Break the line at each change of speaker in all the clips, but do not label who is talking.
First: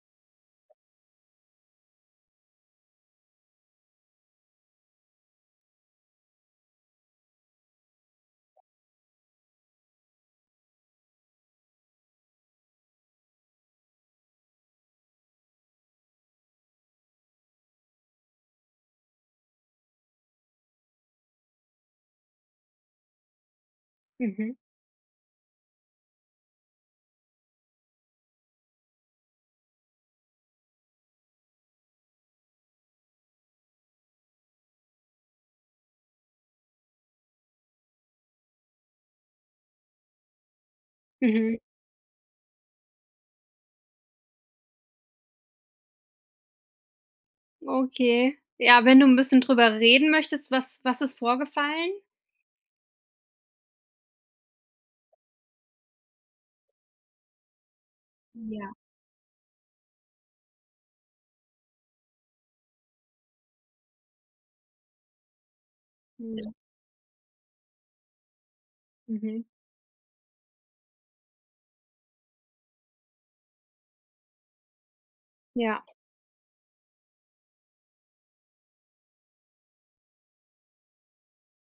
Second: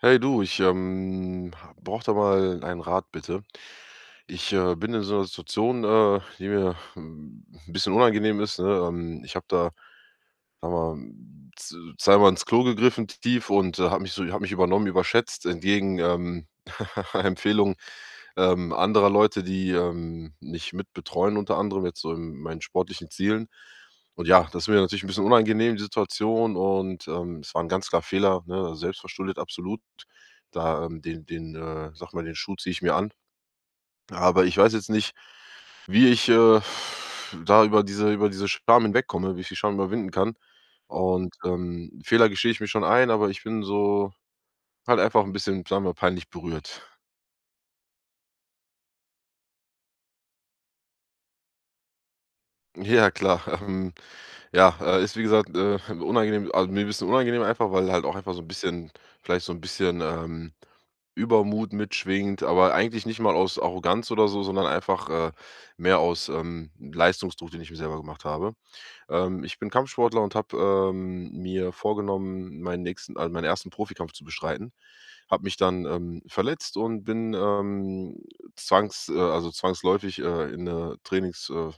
Hey du, ich da mal einen Rat bitte. Ich bin in so einer Situation, die mir ein bisschen unangenehm ist. Ne? Ich habe da sag mal, zweimal ins Klo gegriffen tief und habe mich so, habe mich übernommen, überschätzt, entgegen Empfehlungen anderer Leute, die, nicht mitbetreuen unter anderem jetzt so in meinen sportlichen Zielen. Und ja,
Mhm,
das ist mir natürlich ein bisschen unangenehm, die Situation und, es war 'n ganz klar Fehler, ne, also selbstverschuldet absolut. Da, sage mal, den Schuh ziehe ich mir an. Aber ich weiß jetzt nicht, wie ich, da über diese Scham hinwegkomme, wie ich die Scham überwinden kann. Und,
mhm,
Fehler gestehe ich mir schon ein, aber ich bin so halt einfach ein bisschen, sagen wir, peinlich berührt.
okay. Ja, wenn du 'n bisschen drüber reden möchtest, was ist vorgefallen?
Ja, klar. Ja, ist wie gesagt, unangenehm also, mir 'n bisschen unangenehm einfach, weil halt auch einfach so ein
Ja.
bisschen vielleicht so ein bisschen, Übermut mitschwingt, aber eigentlich nicht mal aus Arroganz oder so, sondern einfach, mehr aus,
Mhm,
Leistungsdruck, den ich mir selber gemacht habe. Ähm,
mhm,
ich bin Kampfsportler und habe, mir vorgenommen, meinen nächsten also, meinen ersten Profikampf zu bestreiten. Habe mich dann,
ja,
verletzt und bin, zwangs also, zwangsläufig, in 'ne Trainings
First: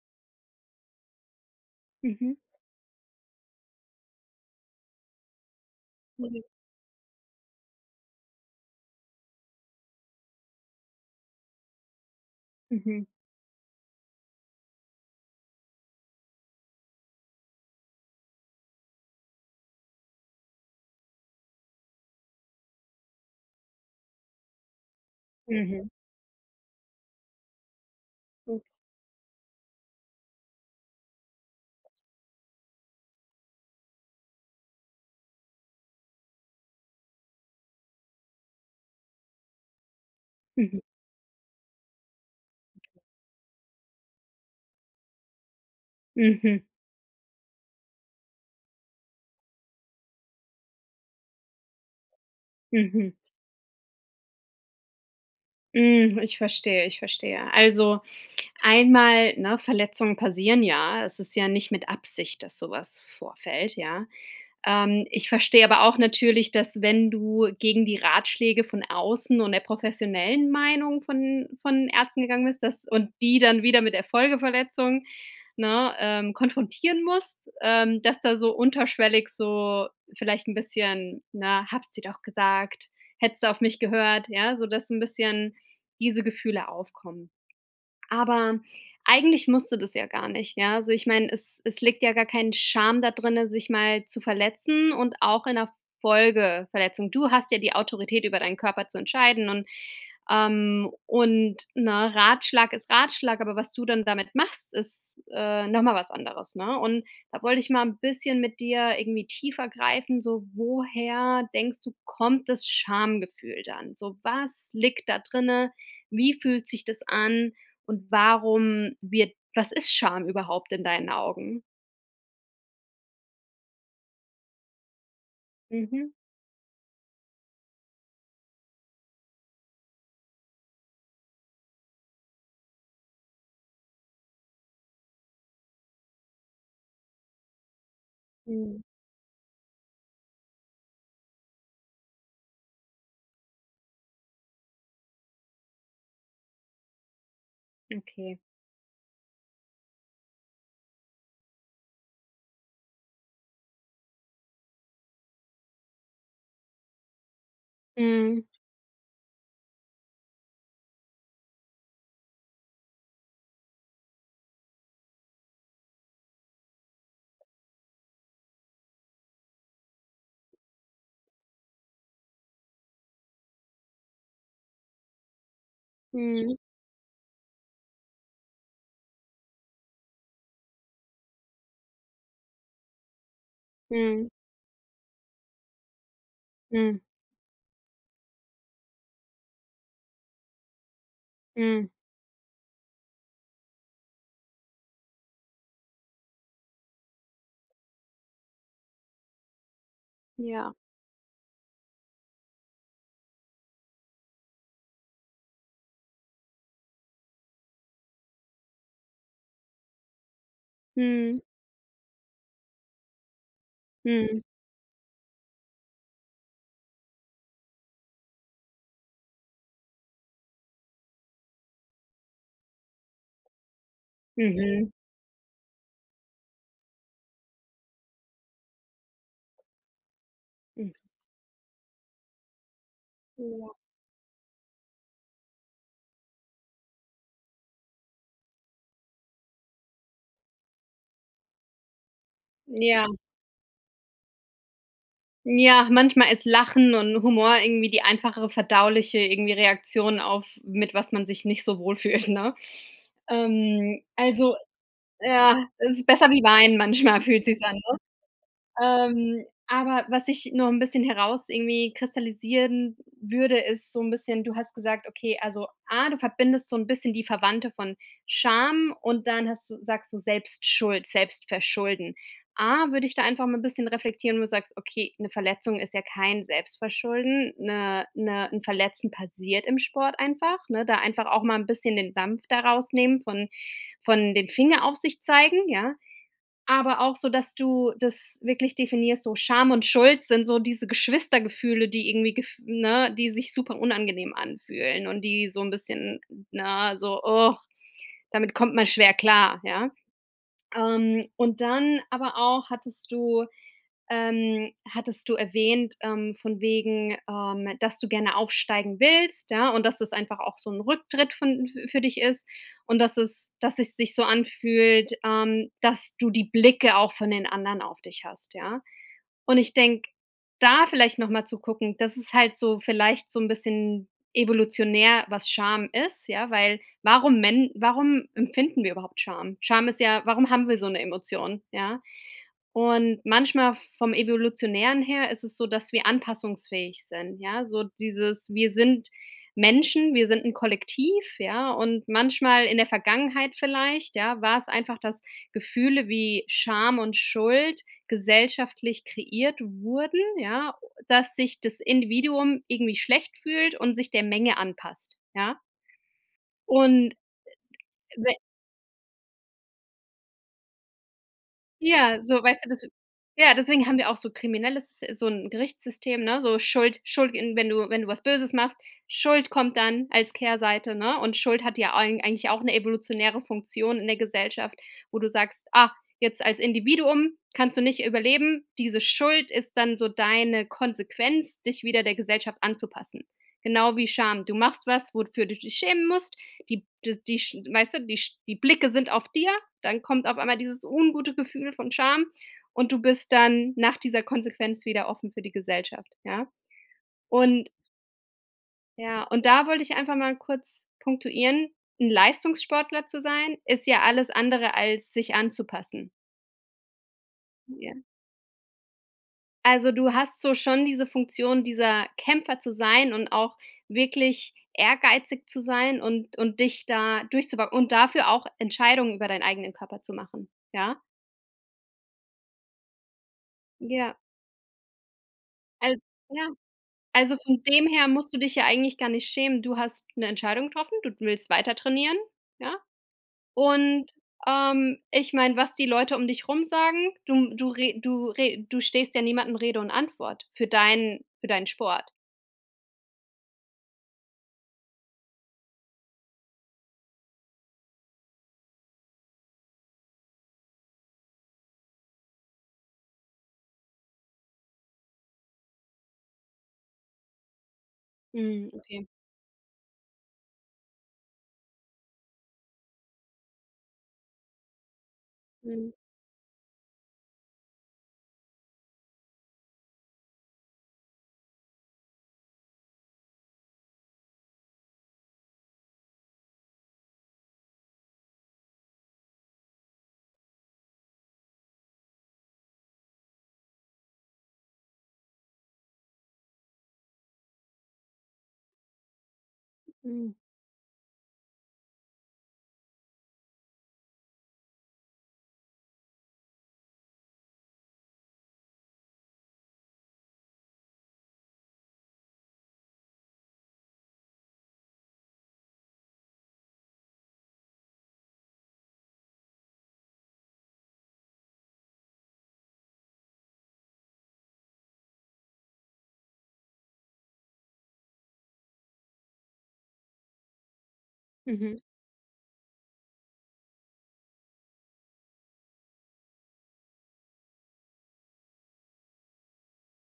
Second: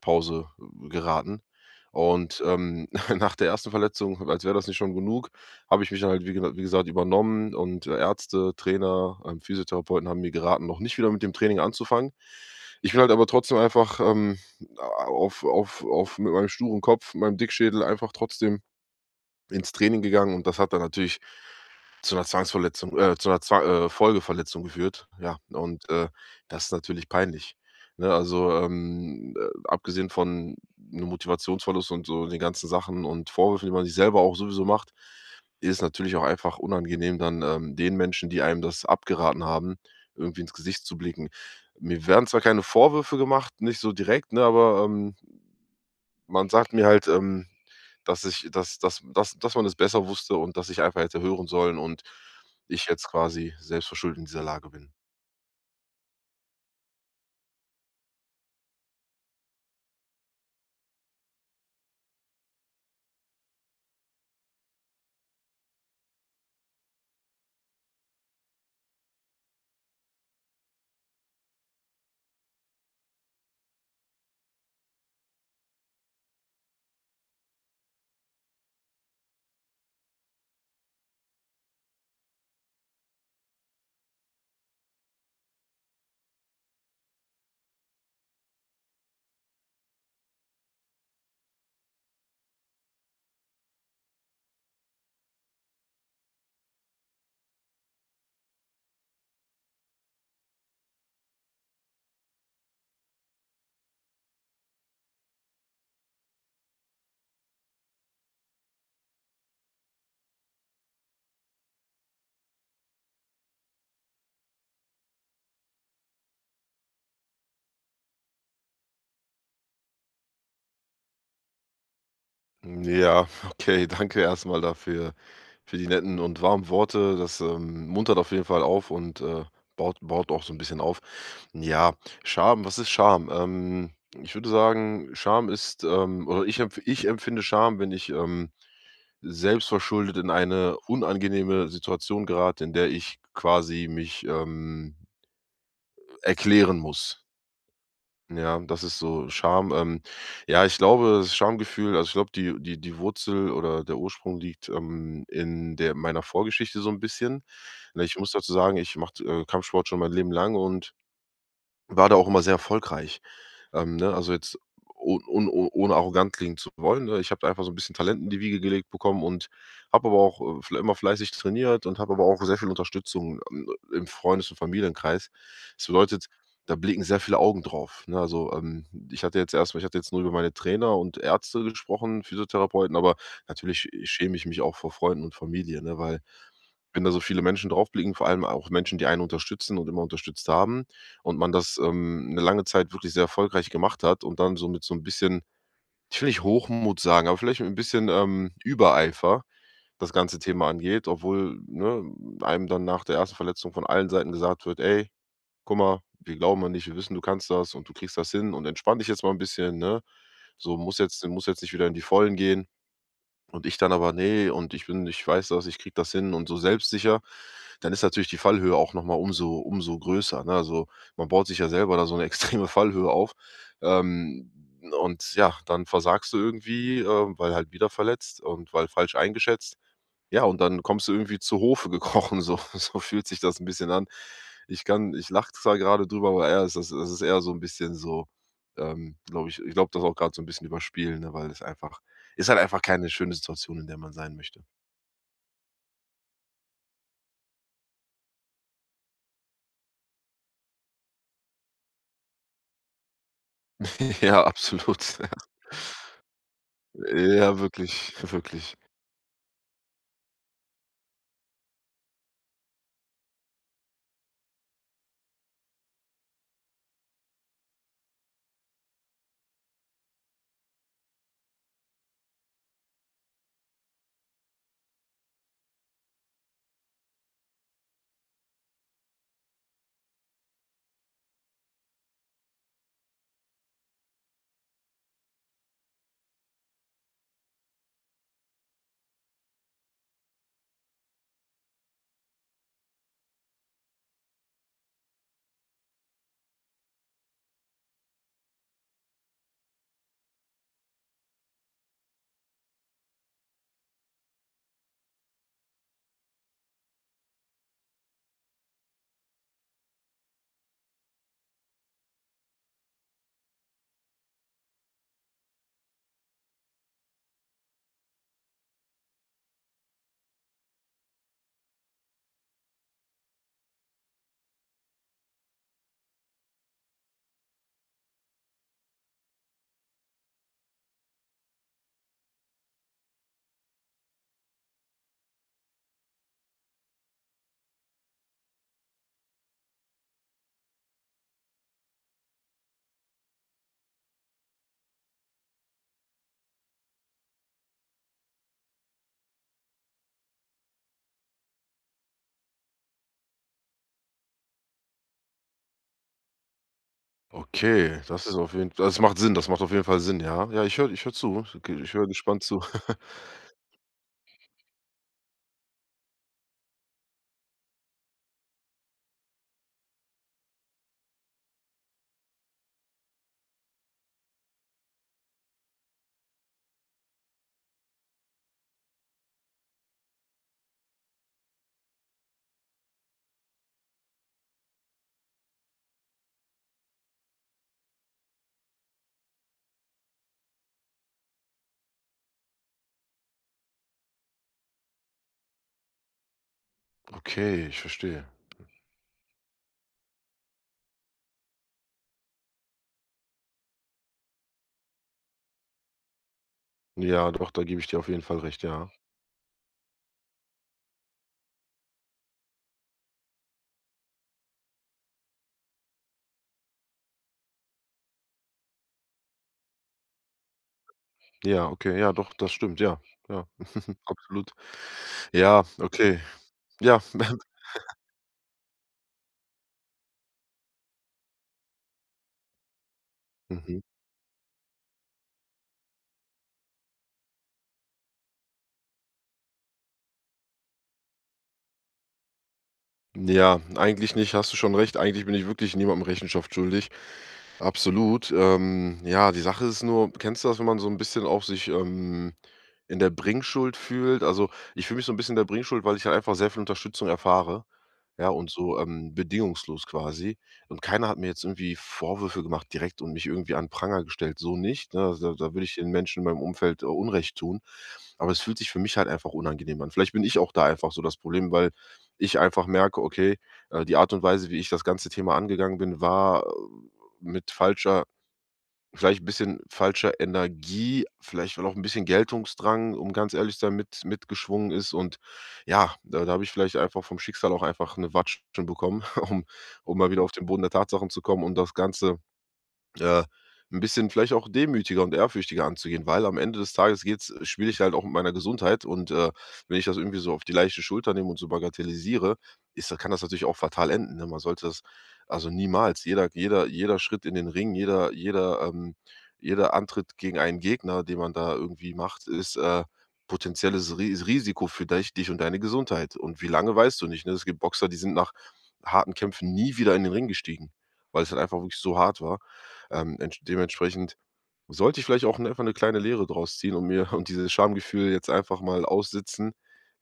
pause geraten.
mhm,
Und, nach der ersten Verletzung, als wäre das nicht schon genug, habe ich mich dann halt,
mhm,
wie gesagt, übernommen und Ärzte, Trainer, Physiotherapeuten haben mir geraten, noch nicht wieder mit dem Training anzufangen. Ich bin
mhm,
halt aber trotzdem einfach, auf mit meinem sturen Kopf, meinem Dickschädel einfach trotzdem ins Training gegangen und das hat dann natürlich zu einer Zwangsverletzung zu einer Zwa Folgeverletzung geführt, ja. Und,
mhm,
das ist natürlich peinlich, ne? Also,
gut,
abgesehen von einem Motivationsverlust und so den ganzen Sachen und Vorwürfen, die man sich selber auch sowieso macht, ist natürlich auch einfach unangenehm dann, den Menschen, die einem das abgeraten haben, irgendwie ins
mhm,
Gesicht zu blicken. Mir werden zwar keine Vorwürfe gemacht, nicht so direkt, ne, aber, man
mhm,
sagt mir halt, dass ich dass man es besser wusste und dass ich einfach hätte hören sollen und ich jetzt
mhm.
quasi selbstverschuldet in dieser Lage bin.
Ich verstehe, ich verstehe. Also, einmal, ne, Verletzungen passieren ja. Es ist ja nicht mit Absicht, dass so was vorfällt, ja. Ich verstehe aber auch natürlich, dass wenn du gegen die Ratschläge von außen und der professionellen Meinung von Ärzten gegangen bist, dass und die dann wieder mit der Folgeverletzung, ne, konfrontieren musst, dass da so unterschwellig so vielleicht ein bisschen: „Na, hab's dir doch gesagt. Hättest du auf mich gehört", ja, so dass ein bisschen diese Gefühle aufkommen. Aber eigentlich musst du das ja gar nicht, ja? Also, ich meine, es liegt ja gar kein Scham da drinne, sich mal zu verletzen und auch in der Folgeverletzung. Du hast ja die Autorität, über deinen Körper zu entscheiden und, ne, Ratschlag ist Ratschlag, aber was du dann damit machst, ist, noch mal was anderes, ne? Und da wollte ich mal ein bisschen mit dir irgendwie tiefer greifen, so woher denkst du, kommt das Schamgefühl dann? So, was liegt da drinne? Wie fühlt sich das an? Und warum wird was ist Scham überhaupt in deinen Augen?
Hm, ja, okay, danke erstmal dafür für die
Mhm.
netten und warmen Worte. Das, muntert auf jeden Fall auf und, baut auch so ein bisschen auf. Ja, Scham, was ist Scham? Ich würde sagen, Scham ist, oder ich empf ich empfinde Scham, wenn ich,
Mhm.
selbstverschuldet in eine unangenehme Situation gerate, in der ich quasi mich, erklären muss.
Okay.
Ja, das ist so Scham. Ja, ich glaube, das Schamgefühl also, ich glaube, die Wurzel oder der Ursprung liegt, in der meiner Vorgeschichte so ein bisschen. Ne, ich muss
Mhm.
dazu sagen, ich mache, Kampfsport schon mein Leben lang und war da auch immer sehr erfolgreich. Ne, also jetzt oh un o ohne arrogant klingen zu wollen, ne? Ich habe einfach so ein bisschen Talent in die Wiege gelegt bekommen und habe aber auch, fle immer fleißig trainiert und habe aber auch sehr viel Unterstützung, im Freundes und Familienkreis. Das bedeutet,
Mhm.
da blicken sehr viele Augen drauf, ne? Also, ich hatte jetzt nur über meine Trainer und Ärzte gesprochen, Physiotherapeuten, aber natürlich
Mhm.
schäme ich mich auch vor Freunden und Familie, ne, weil
Mhm.
wenn da so viele Menschen draufblicken, vor allem auch Menschen, die einen unterstützen und immer unterstützt haben und man das,
Mhm.
'ne lange Zeit wirklich sehr erfolgreich gemacht hat und dann so mit so ein bisschen ich will nicht Hochmut sagen, aber vielleicht mit ein bisschen, Übereifer das ganze Thema
Ja.
angeht, obwohl, ne, einem dann nach der ersten Verletzung von allen Seiten gesagt wird: „Ey, guck mal, wir glauben an dich, wir wissen, du kannst das und du kriegst das hin und entspann dich jetzt mal ein bisschen, ne? So,
Mhm.
muss jetzt nicht wieder in die Vollen gehen.“ Und ich dann aber:
Mhm.
nee und ich weiß das, ich krieg das hin“ und so selbstsicher, dann ist natürlich die Fallhöhe auch noch mal umso größer, ne? Also, man baut sich ja selber da so eine extreme Fallhöhe auf. Ähm,
Mhm.
und ja, dann versagst du irgendwie, weil halt wieder verletzt und weil falsch eingeschätzt. Ja, und dann
Mhm.
kommst du irgendwie zu Hofe gekrochen, so so fühlt sich das ein
Ja.
bisschen an. Ich lache zwar gerade drüber, aber eher ist das ist eher so ein bisschen so, glaube ich ich glaube, das auch gerade so ein bisschen überspielen, ne, weil es einfach ist halt einfach
Ja.
keine schöne Situation, in der man sein möchte.
Ja, manchmal ist Lachen und Humor irgendwie die einfachere verdauliche irgendwie Reaktion auf mit was man sich nicht so wohlfühlt, ne? Ähm,
Ja,
also,
absolut. Ja.
ja, es ist besser wie Wein. Manchmal fühlt
Ja,
sich's an.
wirklich, wirklich.
Aber was ich noch ein bisschen heraus irgendwie kristallisieren würde, ist so ein bisschen du hast gesagt, okay, also, A, du verbindest so ein bisschen die Verwandte von Scham und dann hast du sagst du Selbstschuld, Selbstverschulden. A, würde ich da einfach mal ein bisschen reflektieren, wo du sagst: „Okay, eine Verletzung ist ja kein Selbstverschulden, 'n Verletzen passiert im Sport einfach", ne? Da einfach auch mal ein bisschen den Dampf daraus nehmen von den Finger auf sich zeigen, ja? Aber auch so, dass du das wirklich definierst, so Scham und Schuld sind so diese Geschwistergefühle, die irgendwie gef ne, die sich super unangenehm anfühlen und die so ein bisschen, na, so: „Oh, damit kommt man schwer klar", ja? Und dann aber auch hattest du erwähnt, von wegen, dass du gerne aufsteigen willst, ja, und dass es einfach auch so ein Rücktritt von f für dich ist und dass es sich so anfühlt, dass du die Blicke auch von den anderen auf dich hast, ja? Und ich denke, da vielleicht noch mal zu gucken, das ist halt so vielleicht so ein bisschen evolutionär, was Scham ist, ja, weil warum empfinden wir überhaupt Scham? Scham ist ja warum haben wir so eine Emotion, ja? Und manchmal vom Evolutionären her ist es so, dass wir anpassungsfähig sind, ja? So dieses wir sind Menschen, wir sind ein Kollektiv, ja? Und manchmal in der Vergangenheit vielleicht, ja, war es einfach, dass Gefühle wie Scham und Schuld gesellschaftlich kreiert wurden, ja, dass sich das Individuum irgendwie schlecht fühlt und sich der Menge anpasst, ja? Und
Okay, das ist auf jeden Fall, das macht Sinn, das macht auf jeden Fall Sinn, ja. Ja, ich höre zu. Ich höre
Ja,
gespannt
so,
zu.
weißt du, das ja, deswegen haben wir auch so kriminelles Sys so 'n Gerichtssystem, ne? So Schuld in wenn du was Böses machst, Schuld kommt dann als Kehrseite, ne? Und Schuld hat ja eigentlich auch 'ne evolutionäre Funktion in der Gesellschaft, wo du sagst: „Ah, jetzt als Individuum kannst du nicht überleben. Diese Schuld ist dann so deine Konsequenz, dich wieder der Gesellschaft anzupassen." Genau wie Scham. Du machst was, wofür du dich schämen musst. Die d die sch Weißt du, die Blicke sind auf dir. Dann kommt auf einmal dieses ungute Gefühl von Scham und du bist dann nach dieser Konsequenz wieder offen für die Gesellschaft, ja?
Okay,
Und
ich verstehe.
ja, und da wollte ich einfach mal kurz punktuieren, 'n Leistungssportler zu sein, ist ja alles andere als sich anzupassen.
Ja, doch, da gebe ich
Ja.
dir auf jeden Fall recht, ja.
Also, du hast so schon diese Funktion, dieser Kämpfer zu sein und auch wirklich ehrgeizig zu sein und dich da durchzubok und dafür auch Entscheidungen über deinen eigenen Körper zu machen, ja?
Ja, okay, ja, doch, das stimmt, ja, ja,
Ja,
absolut. Ja,
als
okay,
ja.
ja.
Also, von dem her musst du dich ja eigentlich gar nicht schämen. Du hast 'ne Entscheidung getroffen, du willst weiter trainieren, ja?
Mhm.
Und, ich meine, was die Leute um dich rum sagen, du stehst ja niemandem Rede und Antwort für deinen Sport.
Ja, eigentlich nicht, hast du schon recht. Eigentlich bin ich wirklich niemandem Rechenschaft schuldig. Absolut. Ja, die Sache ist nur, kennst du das, wenn man so ein bisschen auch sich, in der Bringschuld fühlt? Also, ich fühle mich so ein bisschen in der Bringschuld, weil ich halt einfach sehr viel Unterstützung erfahre. Ja, und
Mhm,
so,
okay.
bedingungslos quasi. Und keiner hat mir jetzt irgendwie Vorwürfe gemacht direkt und mich irgendwie an Pranger gestellt, so nicht, ne? Also, da würde ich den
Mhm,
Menschen in meinem Umfeld, Unrecht tun. Aber es fühlt sich für mich halt einfach unangenehm an. Vielleicht bin ich auch da einfach so das Problem, weil ich einfach merke, okay, die Art und Weise, wie ich das ganze Thema angegangen bin, war, mit falscher vielleicht ein bisschen falscher Energie, vielleicht, weil auch ein bisschen Geltungsdrang, um ganz ehrlich zu sein, mitgeschwungen ist und ja, da habe ich vielleicht einfach vom Schicksal auch einfach eine Watschen bekommen, um mal wieder auf
mhm,
den Boden der Tatsachen zu kommen und das Ganze äh, 'n bisschen vielleicht auch demütiger und ehrfürchtiger anzugehen, weil am Ende des Tages geht's spiele ich halt auch mit meiner Gesundheit und, wenn ich das irgendwie so auf die leichte Schulter nehme und so bagatellisiere, ist da kann das natürlich auch fatal enden, ne? Man sollte das also niemals. Jeder jeder Schritt in den Ring, jeder, jeder Antritt gegen einen Gegner, den man da irgendwie macht, ist, potenzielles Risiko für dich und deine Gesundheit. Und wie lange, weißt du nicht, ne? Es gibt Boxer, die sind nach harten Kämpfen nie wieder in den Ring gestiegen, weil's halt einfach
mhm.
wirklich so hart war. Entsch dementsprechend sollte ich vielleicht auch 'ne einfach eine kleine Lehre draus ziehen und mir und dieses Schamgefühl jetzt einfach mal aussitzen.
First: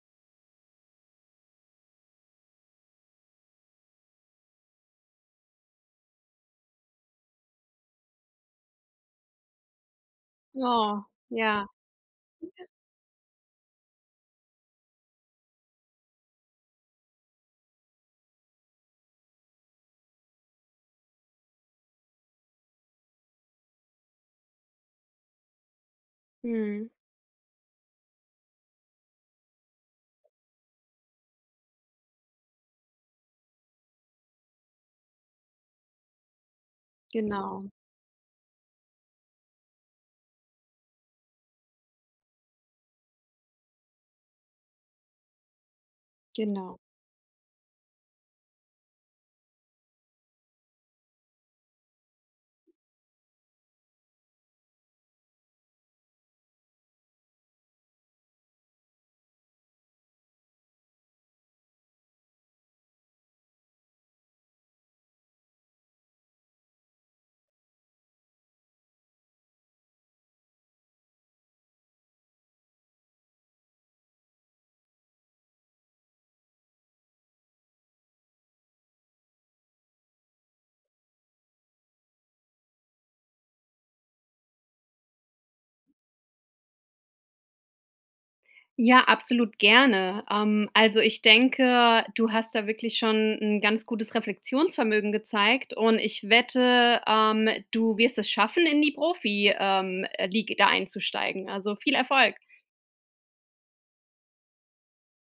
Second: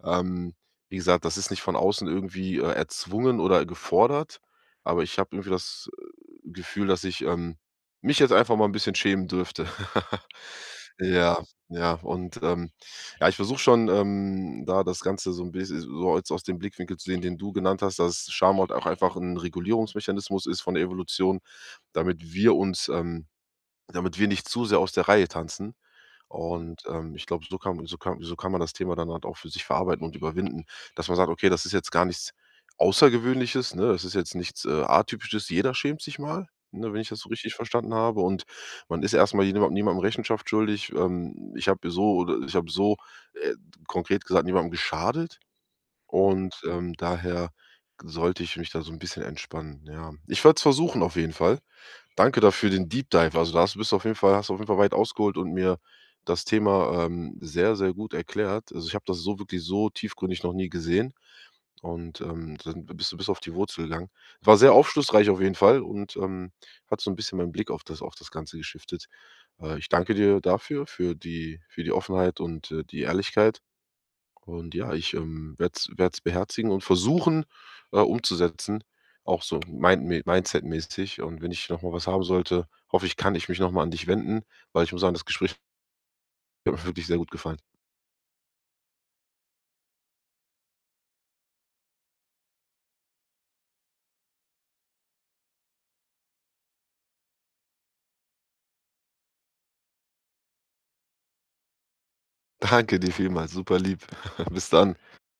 Ähm, wie gesagt, das ist nicht von außen irgendwie, erzwungen oder gefordert, aber ich habe irgendwie das, Gefühl, dass ich, mich jetzt einfach mal ein bisschen schämen dürfte.
Oh,
Ja,
ja.
ja, und, ja, ich versuche schon, da das Ganze so ein bisschen so jetzt aus dem Blickwinkel zu sehen, den du genannt hast, dass Scham halt auch einfach ein Regulierungsmechanismus ist von der Evolution, damit wir uns, damit wir nicht zu sehr aus der Reihe tanzen. Und,
Mhm,
ich glaube, so kann so kann man das Thema dann halt auch für sich verarbeiten und überwinden, dass man sagt: „Okay, das ist jetzt gar nichts Außergewöhnliches, ne? Das ist jetzt nichts, Atypisches. Jeder schämt sich mal“, ne, wenn ich das so richtig
genau,
verstanden habe. Und man ist erstmal mal niemandem Rechenschaft schuldig. Ich habe so oder ich habe so, äh, konkret gesagt, niemandem geschadet. Und,
genau.
daher sollte ich mich da so ein bisschen entspannen, ja. Ich werde es versuchen auf jeden Fall. Danke dafür den Deep Dive. Also, da hast du bist auf jeden Fall hast du auf jeden Fall weit ausgeholt und mir das Thema, sehr, sehr gut erklärt. Also, ich habe das so wirklich so tiefgründig noch nie gesehen und, dann bist du bis auf die Wurzel gegangen. War sehr aufschlussreich auf jeden Fall und, hat so ein bisschen meinen Blick auf das Ganze geschiftet. Ich danke dir dafür, für die Offenheit und, die Ehrlichkeit. Und ja, ich, werde es beherzigen und versuchen, umzusetzen, auch so mindsetmäßig. Und wenn ich noch mal was haben sollte, hoffe ich, kann ich mich noch mal an dich wenden, weil ich muss sagen, das Gespräch hat mir wirklich sehr gut gefallen.
Ja, absolut gerne. Also ich denke, du hast da wirklich schon ein ganz gutes Reflexionsvermögen gezeigt und ich wette, du wirst es schaffen, in die Profi League da einzusteigen. Also viel Erfolg.
Danke dir vielmals, super lieb. Bis dann.